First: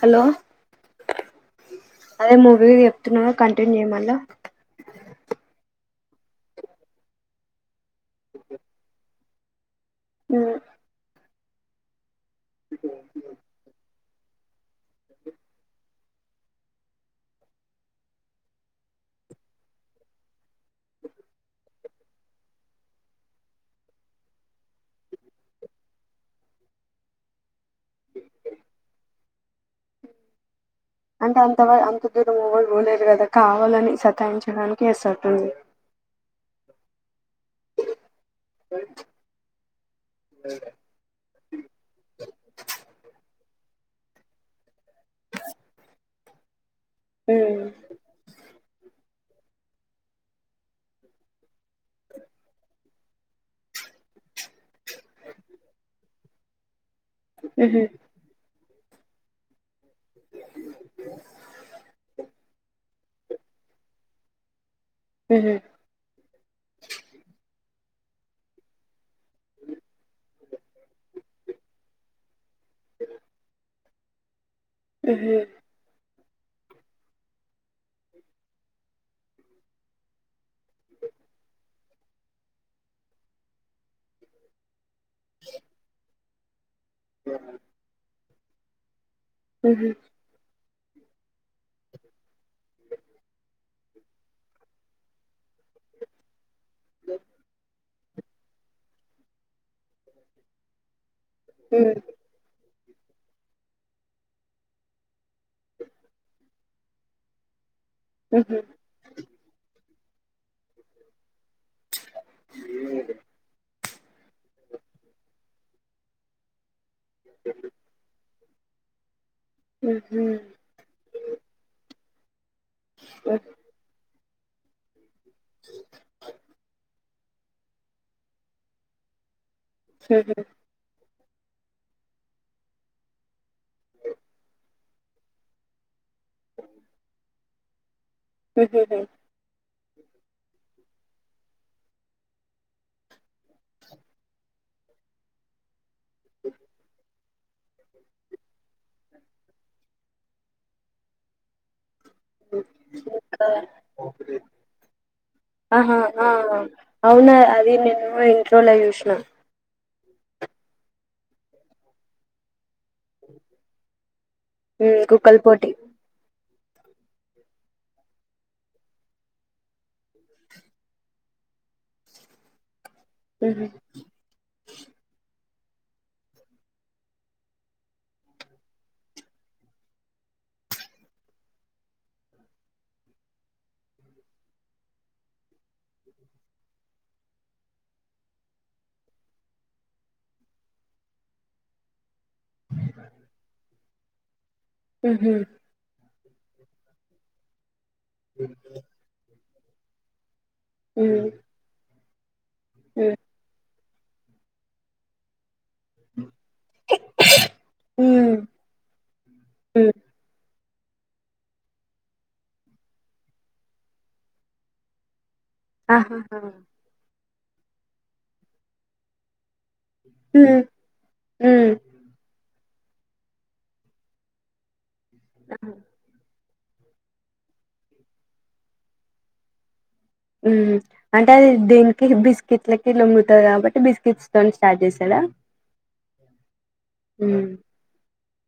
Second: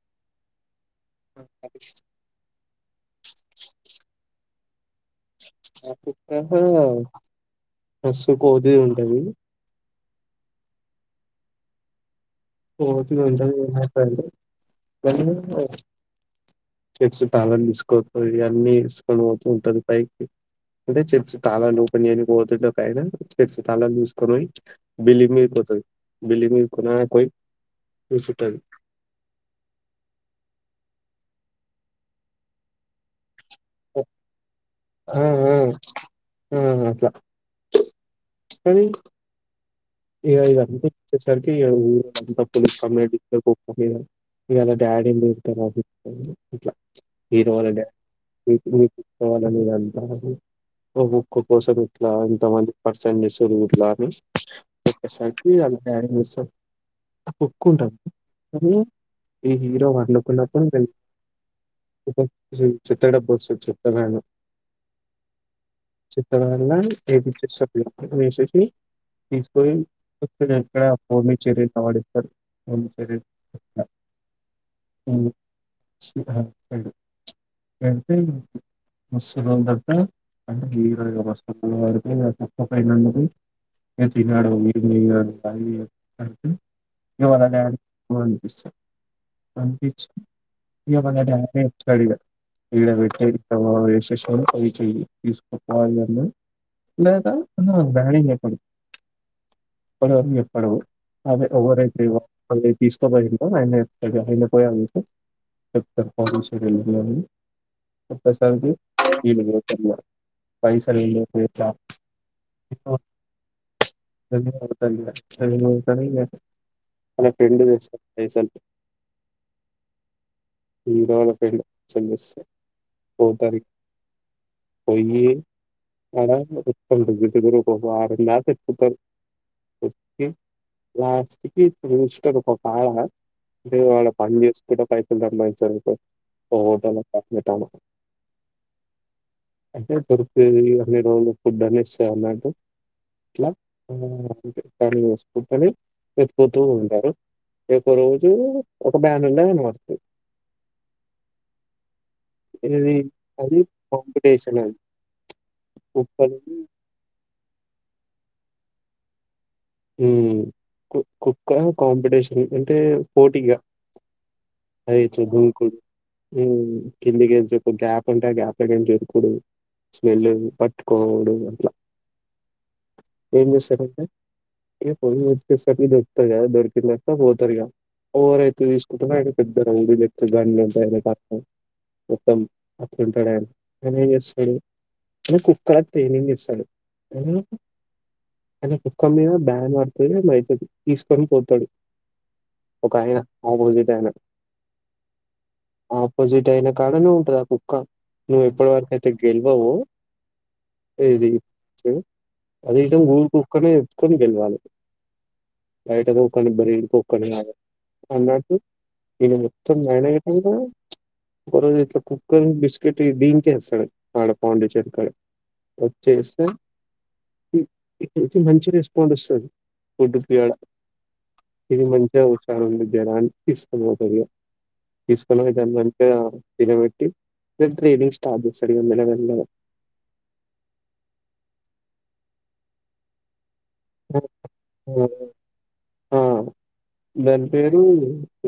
Hello అదే movie చెప్తున్నాను continue చేయ్ మళ్ళ బస్సు కోది ఉంటది హ్మ్ ఇప్పుడు పొతే ఇంటర్వ్యూ ఉందా అే చెప్స్ తాళాలు తీసుక అన్నీ తీసుకొని పోత ఉంటంది పైకి అంటే చెప్స్ తాళాలుపనియానికి పోతునా చెప్స్ తాళాలు తీసుకొని పోయి బిల్లి మీరు పోతుంది బిల్లి మరుకు పోయి ముసిటన్ అంటే అంత అంత దూరంవ్ పోలేరు కదా కావాలని సతాయించడానికి వస్తుతుంది ఉ అట్లా సది ఇ ఇంతచ్చేసరికిఊంత పోలీస్ క అ ఇవాళ డాడీ దతారు ఇట్లా హీరో వాలడాడీ మీకుసువాలనేది అంట ముక్క కోసం ఇట్లా ఇంతమంది పర్సం చేస్తు ఇట్లా అని సార్కి హ క దసో ఒప్పుకుంటది ఈ హీరో లొపల అతను వె చిుట్టడ పోస్ చిుట్టేను చెత్తగాల్ల ఏబీ ష్ పోయిక్కడ హూమిచ్చరి నవాడిక్క భూమిరి అ అతే మస్తులు తప్ప అంటే హీరోగా వస్తుడి తప్ప పైన ఉన్నది చినాడ ఉరుని కదవ అడుతు ఇవదనే హమ్ పపిచ ఇ ఇడ పెట్ట విశేష పై చెయ తీసుకుపోవాలి అని లేత బా పడి ఎప్పుడురు ఎప్పుడువు అదే ఒకరే తీసుకోద ఇ ఆయన అయన పోయాలి చెప్ ప్పశంత పైసలు ఇ ధన్వాద ధవాతన అలా ఫ్రెండ్ వస్త ఇంతక సస్ పో తార పో అ రు ఆరంద ఇప్పు ఓకే ఇ రజస్ట పకాయా అ వాడ పని చేస్త ఇ పైస ధమా హటల్ గట్టాను అంటే పరుపది అన్ని రోజులు ఫుడ్ అని ఇస్తే అన్నట్టు ఇట్లా అ కాని వసుంటని చెప్పుపోతూ ఉంటారు ఒ రోజు ఒక బ్యా నళన వతుంది కాంపిటీషన్ అది ఆహా కుక్కలు అవునా ది నేను ఇంట్రోల యోచన ఉ కు కుక్క కాంపిటిషన్ అే పోటిగా మ్మ్ అ చ కుక్కల ద పోటీ [unintelligible] కిందికి గ్యాప్ ఉంటే ఆ గ్యాప్ జరుకుడు వెళ్ళుడు పట్టుకోవుడు అట్లా ఏం చేస్తరైతే ఏ ప [unintelligible] ట్టు దొరకుతది కదా దొరికిన నాక పోతారు ఇక ఎవరైతే తీసుకుంటరొ ఆయన పెద్ద రౌడీ లెక్క గన్ లు ఉంటయి మొత్తం అట్లుంటడు ఆయన. ఆయన ఏం చేస్తాడు కుక్కలకు టైనింగ్ ఇస్తడు. ముఖం మీద బ్యాన్ పడ్తే ఏ తీసుకొని పోతాడు ఒక ఆయన ఆప్పొసిట్ ఆయన ఆ హ్ ఆపోజిట్ అయన కాడనే ఉంటది ఆ కుక్క నువ్వు ఎప్పుడు వరకయితే గెల్ ఏందీ ఏది ఆహాహా చెపు అదిం గుల్ కుక్కనే కుని గెల్ వాలె బయట తూని బరీ పకని మ్మ్ అ ఇ మొత్తం [unintelligible] ఒక రోజయితే ఇ కుక్కర్ బిస్కట్ దీనికేస్తాడు ఆడ పాండీచేరి కాడ వచ్చేస్తే మంచూరి నడుస్తది ఫుడ్ ప్రియుడు తిని మ్మ్ మంచిగ క జరా ఇసుకు [unintelligible] తీసుకునే విదాన్ని అంటే [unintelligible] నిలబెట్టి ఇంకేదో స్టార్ చేస అడిల అంటే అది దేనికి బిస్కెట్లకి నొమ్ముతయండి ఆ దాని హ్మ్ పేరు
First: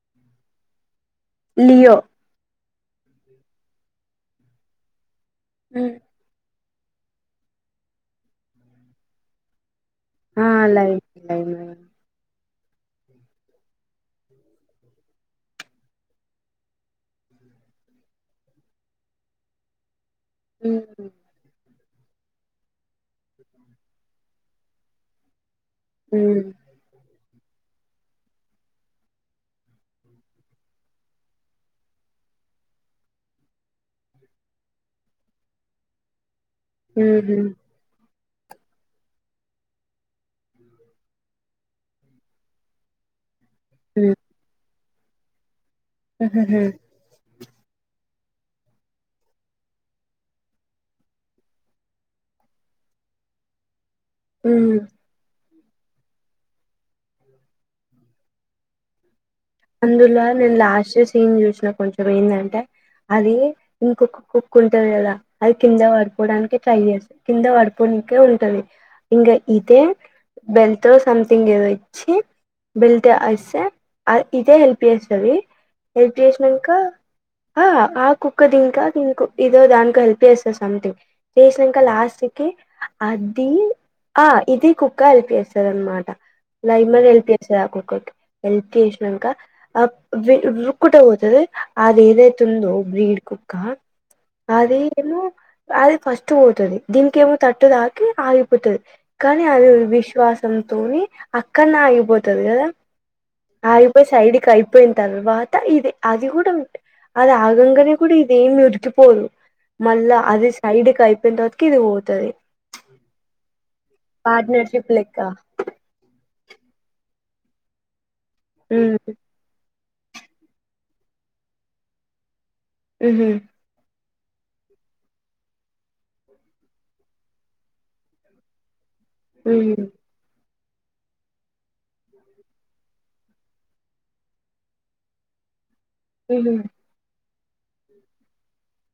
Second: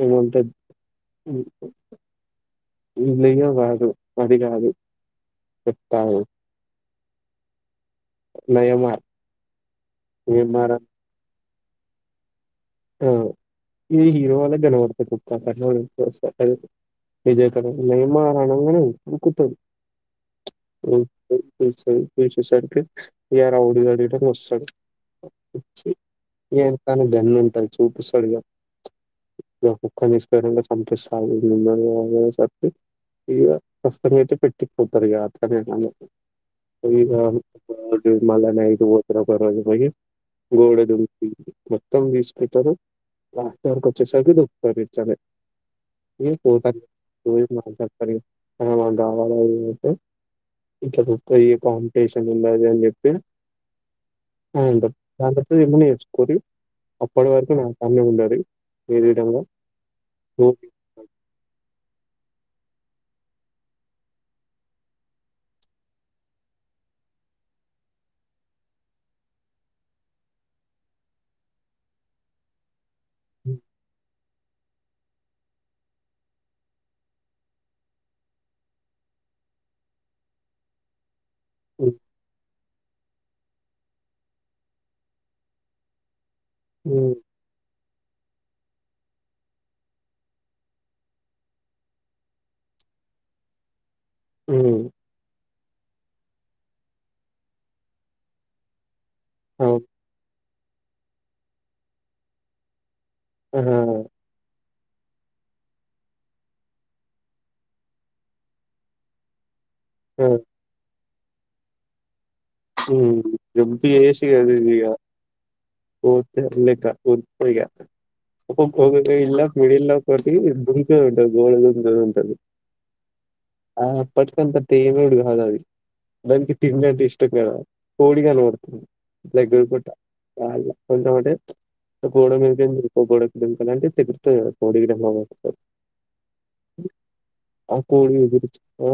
ఏమో ఉంటది [inaudible] లియో ఇది లియో కాదు అది కాదు హ్మ్. చెప్తాగు నయమార్ ఏ మార అయి ఆ ఇది హీరో హ్మ్ [unintelligible] [unintelligible] పోశెసరికి [unintelligible] హ్మ్. ఏ తను దన్ చూపిస్తాడుగా ఇ కుక్క హుహు [unintelligible] [unintelligible] [unintelligible] ఇతరు ఇట్టార్ హ్మ్ కొచ్చేసరికే దొరక్తది సరే ఏ హుహుహు పోత పో [unintelligible] ఇట్ల ఫిఫ్త్ పోయే కాంపిటీషన్ ఉండది అని చెప్పి హ్మ్ ఉండు [unintelligible] ఇవి అని నేర్చుకొని అప్పటి వరకు నక్ పని ఉండడి ఏదియడంలో అందుల నేను లాస్ట్ సీన్ చూసిన కొంచెం ఇ ఏంటంటే అది ఇంకొక కుక్ ఉంటది కదా అది కింద పడిపోవడానికి ట్రై చేస్తుంది కింద పడిపోవడాకే ఉంటది ఇంకా ఇదే బెల్టో సంథింగ్ ఏదో ఇచ్చి బెల్ట్ అస్తే అది ఇదే హెల్ప్ చేస్తది హెల్ప్ చేసినంక ఆ కుక్కది ఇంకా ఇం ఇదో దాకో హెల్ప్ చేస్తది సథింగ్ పోషినంక హ్మ్. లాస్ట్ కి అది ఆ ఇది కుక్క హెల్ప్ చేస్తంది అనమాట లైమన్ హ్మ్. హెల్ప్ చేస్తంది ఆ కుక్కకి హెల్ప్ చే ఇంక ఆ రుక్కుట పోతుది అది ఏదైతుందో బ్రీడ్ కుక్క అది హ్మ్. ఏమో అది ఫస్ట్ పోతది దీనికి ఏమో తట్టు తాకి ఆగిపోతది కనీ అవి అవును. విశ్వాస తోని అక్కన్నే ఆగిపోతది కదా ఆ ఆహా! ఇక సైడ్ కై పోయిన తర్వాత ఇది అది కూడా అది ఆగంగానే కూడా ఇదేం ఉరికిపోదు మళ్ళా ఆ! అది సైడ్ కయి [unintelligible] ఎంతి చేసి ఏం ఉంది ఇగ [unintelligible] రకుల్ పూజా ఒక ఉమ్ [unintelligible] మెడిలైఫ్ కాటి దంక ఉంటది [unintelligible] ఉంటది ఉమ్ అప్పటికంత ప్రేమ ఉడుగాదు కథ్ దానికి తిన్న జస్ట్ అట్లా కోడి కళ్ళు వడుతుంది ఉహు [unintelligible] [unintelligible] ఉహు ఆ కోడి గురించి ఆ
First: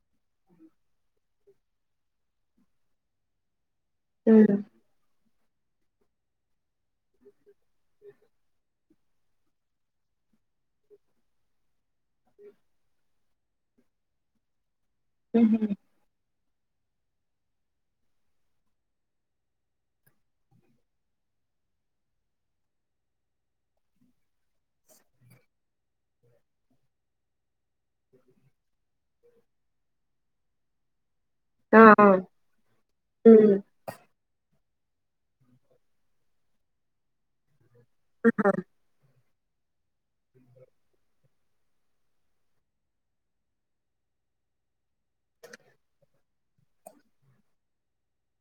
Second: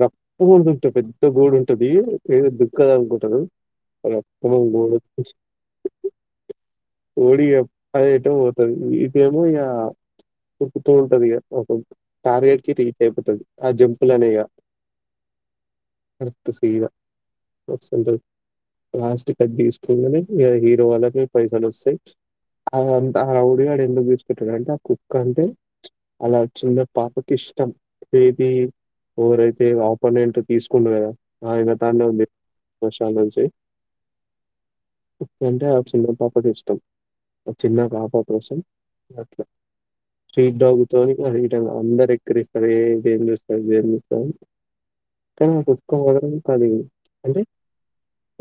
రప్ప పెద్ద గోడు ఉంటది ఏ దుక్కద గ టు ఆ ఉమ్ [unintelligible] రేడియో అది ఎటో పోతంది తెలీదా తిపుత ఉంటారు ఇగ [unintelligible] కార్ అడ్కి రీచ్ అయిపోడుతుంది ఆ జంపులనేగా ఉమ్ ఏ తీసున్న [unintelligible] క్లాస్ కట్ తీసుకుంటనే హీరో వాళ్ళకి పైసల్ వస్తాయ్. ఆ ఆ రౌడి గాడు ఎందుకు ఇడిసిపెట్టిందు అంటే, ఆ కుక్క అంటే ఆ చిన్న పాపకి ఇష్టం ఏది ఎవరైతే ఆపోనెంట్ తీసుకున్నారో ఆ ఆ [unintelligible] మసాలా ఉమ్ ఏసీ ఏంటి ఆ చిన్న పాపడి ఇష్టం చిన్న పాప ఆహా కోసం అట్ల స్ట్రీట్ డాగు తో [unintelligible] అందరు ఎక్కిస్తారు [unintelligible] నక్ ఒక దాని కాదు అంటే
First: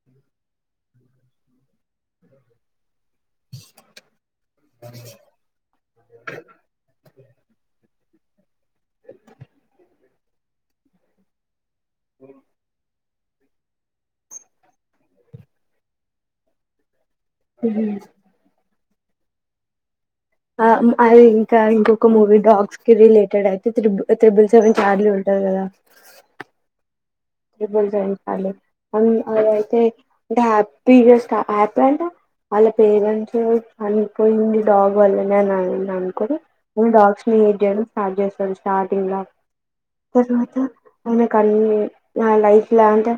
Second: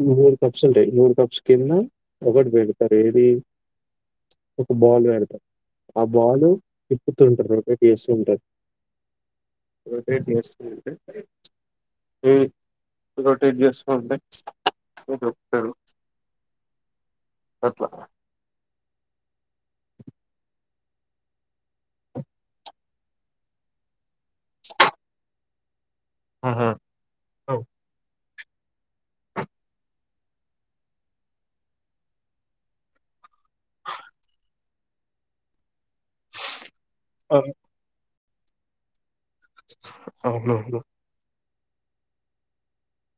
నూరు కప్స్ ఉంటాయ్ నూరు కప్స్ కి ఇన్ని [unintelligible] ఏది ఒక బాల్ పెడతారు ఆ బాల్లు తిప్పుతుంటారు రిపీట్ ఏసీ ఉంటె ఇక్కడా డ్రెస్ ఏది ఉమ్ ఇగో టూత్బ్రష్ [unintelligible] ఉహ్ ఉమ్ ఆ అది ఇంకా ఇంకొక మూవీ డాగ్స్ కి రిలేటెడ్ అయితే త్రిబుల్ త్రిబుల్ సెవెన్ చార్లీ ఉంటాది కదా ఆహా! అవ్ ఇప్పుడు చెయ్ సర్లే మ్మ్ అది అయితే ఇంక హ్యాపీ గా క హ్యాపీ అంట వాళ్ళ పేరెంట్స్ [unintelligible] అనిపోయింది డాగ్ వల్లనే నండి తను కూడా మ్మ్ డాగ్స్ నీ అవును. యూస్ చెయ్యడం స్టార్ట్ చేస్ [unintelligible] స్టార్ంగ్లా తర్వాత అవును. ఐ మాక్ కన్ మీ నా లైఫ్ లో అంటే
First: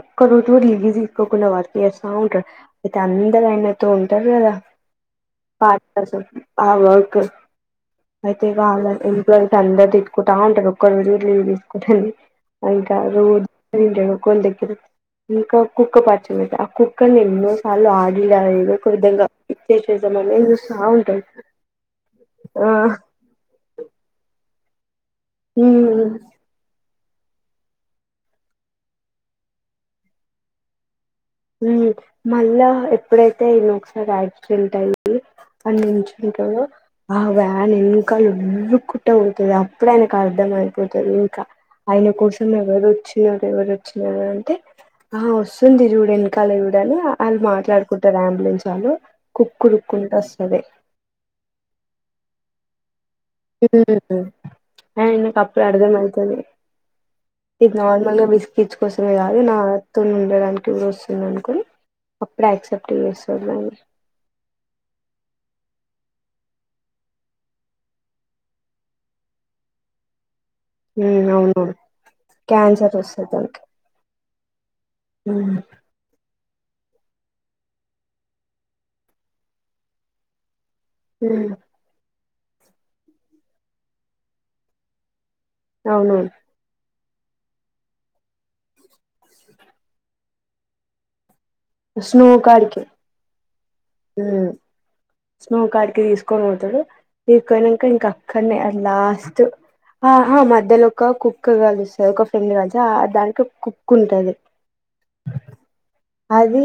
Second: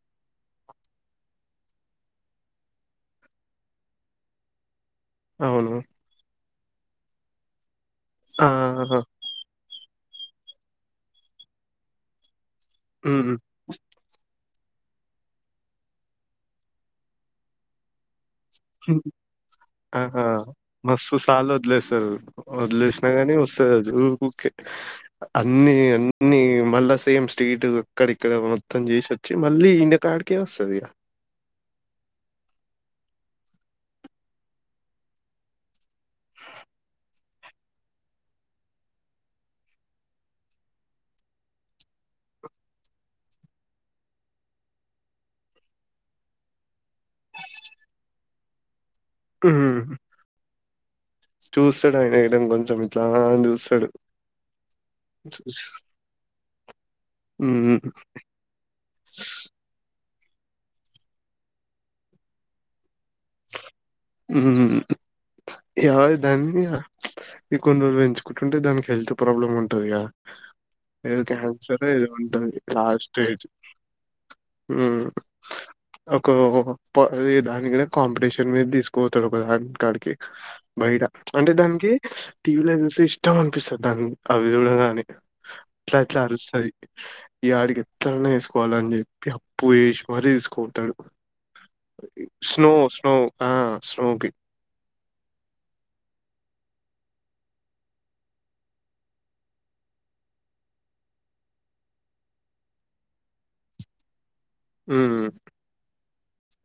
ఒక్క రోజు కూడా లీవ్స్ ఏ తీసుకోకుండా వర్క్ చేస్త ఉంటారు అయితే అందరు ఆయన తో ఉంటారు కదా అవును. పార్టనర్స్ ఆ వంకు అయితే ఆ! ఆ! వాళ్ళంతా ఎంప్లాయిస్ అందరూ తీస్ కుంట ఉంటడు ఒక్కరు రోజు కూడా లీవ్ తీసుకుంటుంది [unintelligible] ఇంకా కుక్క పచ్చలేతే ఆ కుక్కని ఎన్నో సార్లు ఆ ఆహా చూస్తా మస్తు ఉంటాడు సార్లు వదిలేస్తారు ఆ వదిలేసినా గాని వస్తాదది ఊర కుక్కే అన్నీ ఉమ్ అన్నిీ మళ్ళా సేమ్ స్ట్రీట్ అక్కడిక్కడ మొత్తం చేసి వచ్చి మళ్ళీ ఇల్లకాడికే వస్తది ఇగ మ్ మళ్ళా ఎప్పుడైతే ఈయన ఒకసారి యాక్సిడెంట్ అయి అనిచుంటాడో ఆ వ్యాన్ ఎంకా లుక్కుంట ఉంటంది అప్పుడు ఆయనకు అర్థం అయిపోతుంది ఇంకా ఆయన కోసం ఎవరు వచ్చినారు ఎవరు వచ్చినార అంటే ఆ వస్తుంది చూడను క్కాల ఇడి వాళ్ళు మాట్లాడుకుంటారు అంబులెన్స్ వాళ్ళు కుక్కలు కొని తెస్తారు ద ఇడ కొంచెం ఇట్లా అని కు చూస్తాడు అప్పుడు అర్థం అయితది ఇది మ్మ్ నార్మల్గా బిస్కట్స్ కోసమే కాదు నా తున్ ఉండడానికి [unintelligible] వస్తుంది అనుకని అప్పుడ యాక్సెప్ట్ చేస్తాడు దాన్ని మ్ ఎడా దాన్ని ఈ కొన్ని రోజులు పెంచుకుంటుంటే దానికి హెల్త్ ప్రాబ్లమ్ ఉంటదిగా ఏదో ఉమ్ అవునవును క్యాన్సర్ ఏది ఉంటది క్యాన్సర్ లాస్ట్ వస్తది స్టేజ్ దానికి మ్ ఉమ్ ఒక ప ఏ దానిగ కాంపిటీషన్ మీద తీసుకో పోతాడు ఒక [unintelligible] కాడికి బయట ఉమ్ అంటే దానికి టీవీలో చూస్తే ఇష్టం అనిపిస్తుంది దాన్ని అవి చూడం గాన ఇట్లా ఇట్లా అవునవును అరుస్తుంది ఈ ఆడికి ఎట్లాయి ఆ వేసుకోవాలని చెప్పి అప్పుూ ఏష్ మరి కోటడు స్లో కాలికె ఉ ఆ స్నోకి హుమ్ స్నో కార్డ్ కి తీసుకొని పోతడు తీసుకుక ఇంక అక్కడనే లాస్ట్ ఆహ మధ్యలో ఒక కుక్ కలిస్తంది ఒక ఫ్రెండ్ కా దానికి కుక్క ఉంటుంది ఉమ్ అది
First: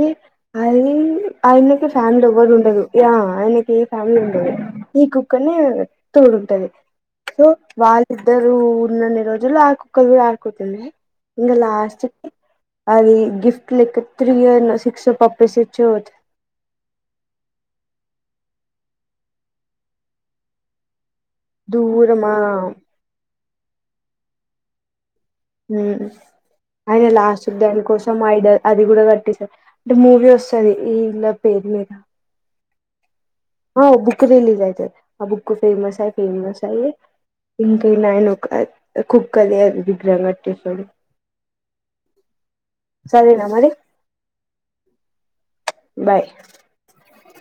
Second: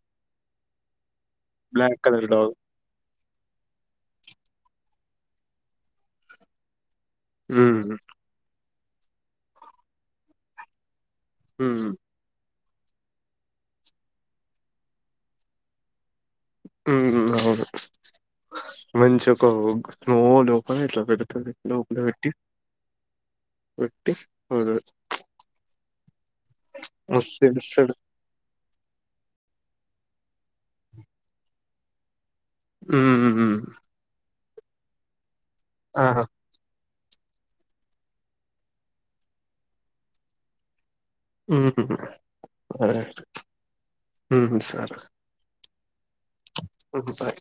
అరె అయినక బ్లాక్ ఫామిలీ కలర్ ఎవడు డాగ్ ఉండదు యా ఆయనకి ఏ ఫ్యామిలీ ఉండదు ఈ కుక్కనే తోడు ఉంటది సో హ్మ్ వాళ్ళిద్దరూ ఉన్నన్ని రోజుల్లో ఆ కుక్క ఆకుతుంది ఇంగ హ్మ్ లాస్ట్ అది గిఫ్ట్ లెక్క త్రీ ఇయన్ సిక్స్ కప్స్ ఇచ్చ ఊహు అవును మంచింగ [unintelligible] ప దూరమ ఒట్టి ఫుడ్ మ్ అయి లాస్ట్ ఏడుస్తాడు దానికోసం ఐదొ అది కూడ కట్టేసారు ట్ మూవీస్ సరే ఈ ఇల్ల పేర్లె హ్మ్ అ బుక్కరిలి గయితె అ బుక్ ఎక్కువ ఫేమస్ ఆహా అయిపోయింది మా సైయి ఇంకా నయను హుక్ అద్ కుక్క అది విగ్రహం కట్ ట్టేసాడు హుహ్మ్ సరే సరేనా మరి హుహ్మ్ సరే బాయ్ ఉహు బాయ్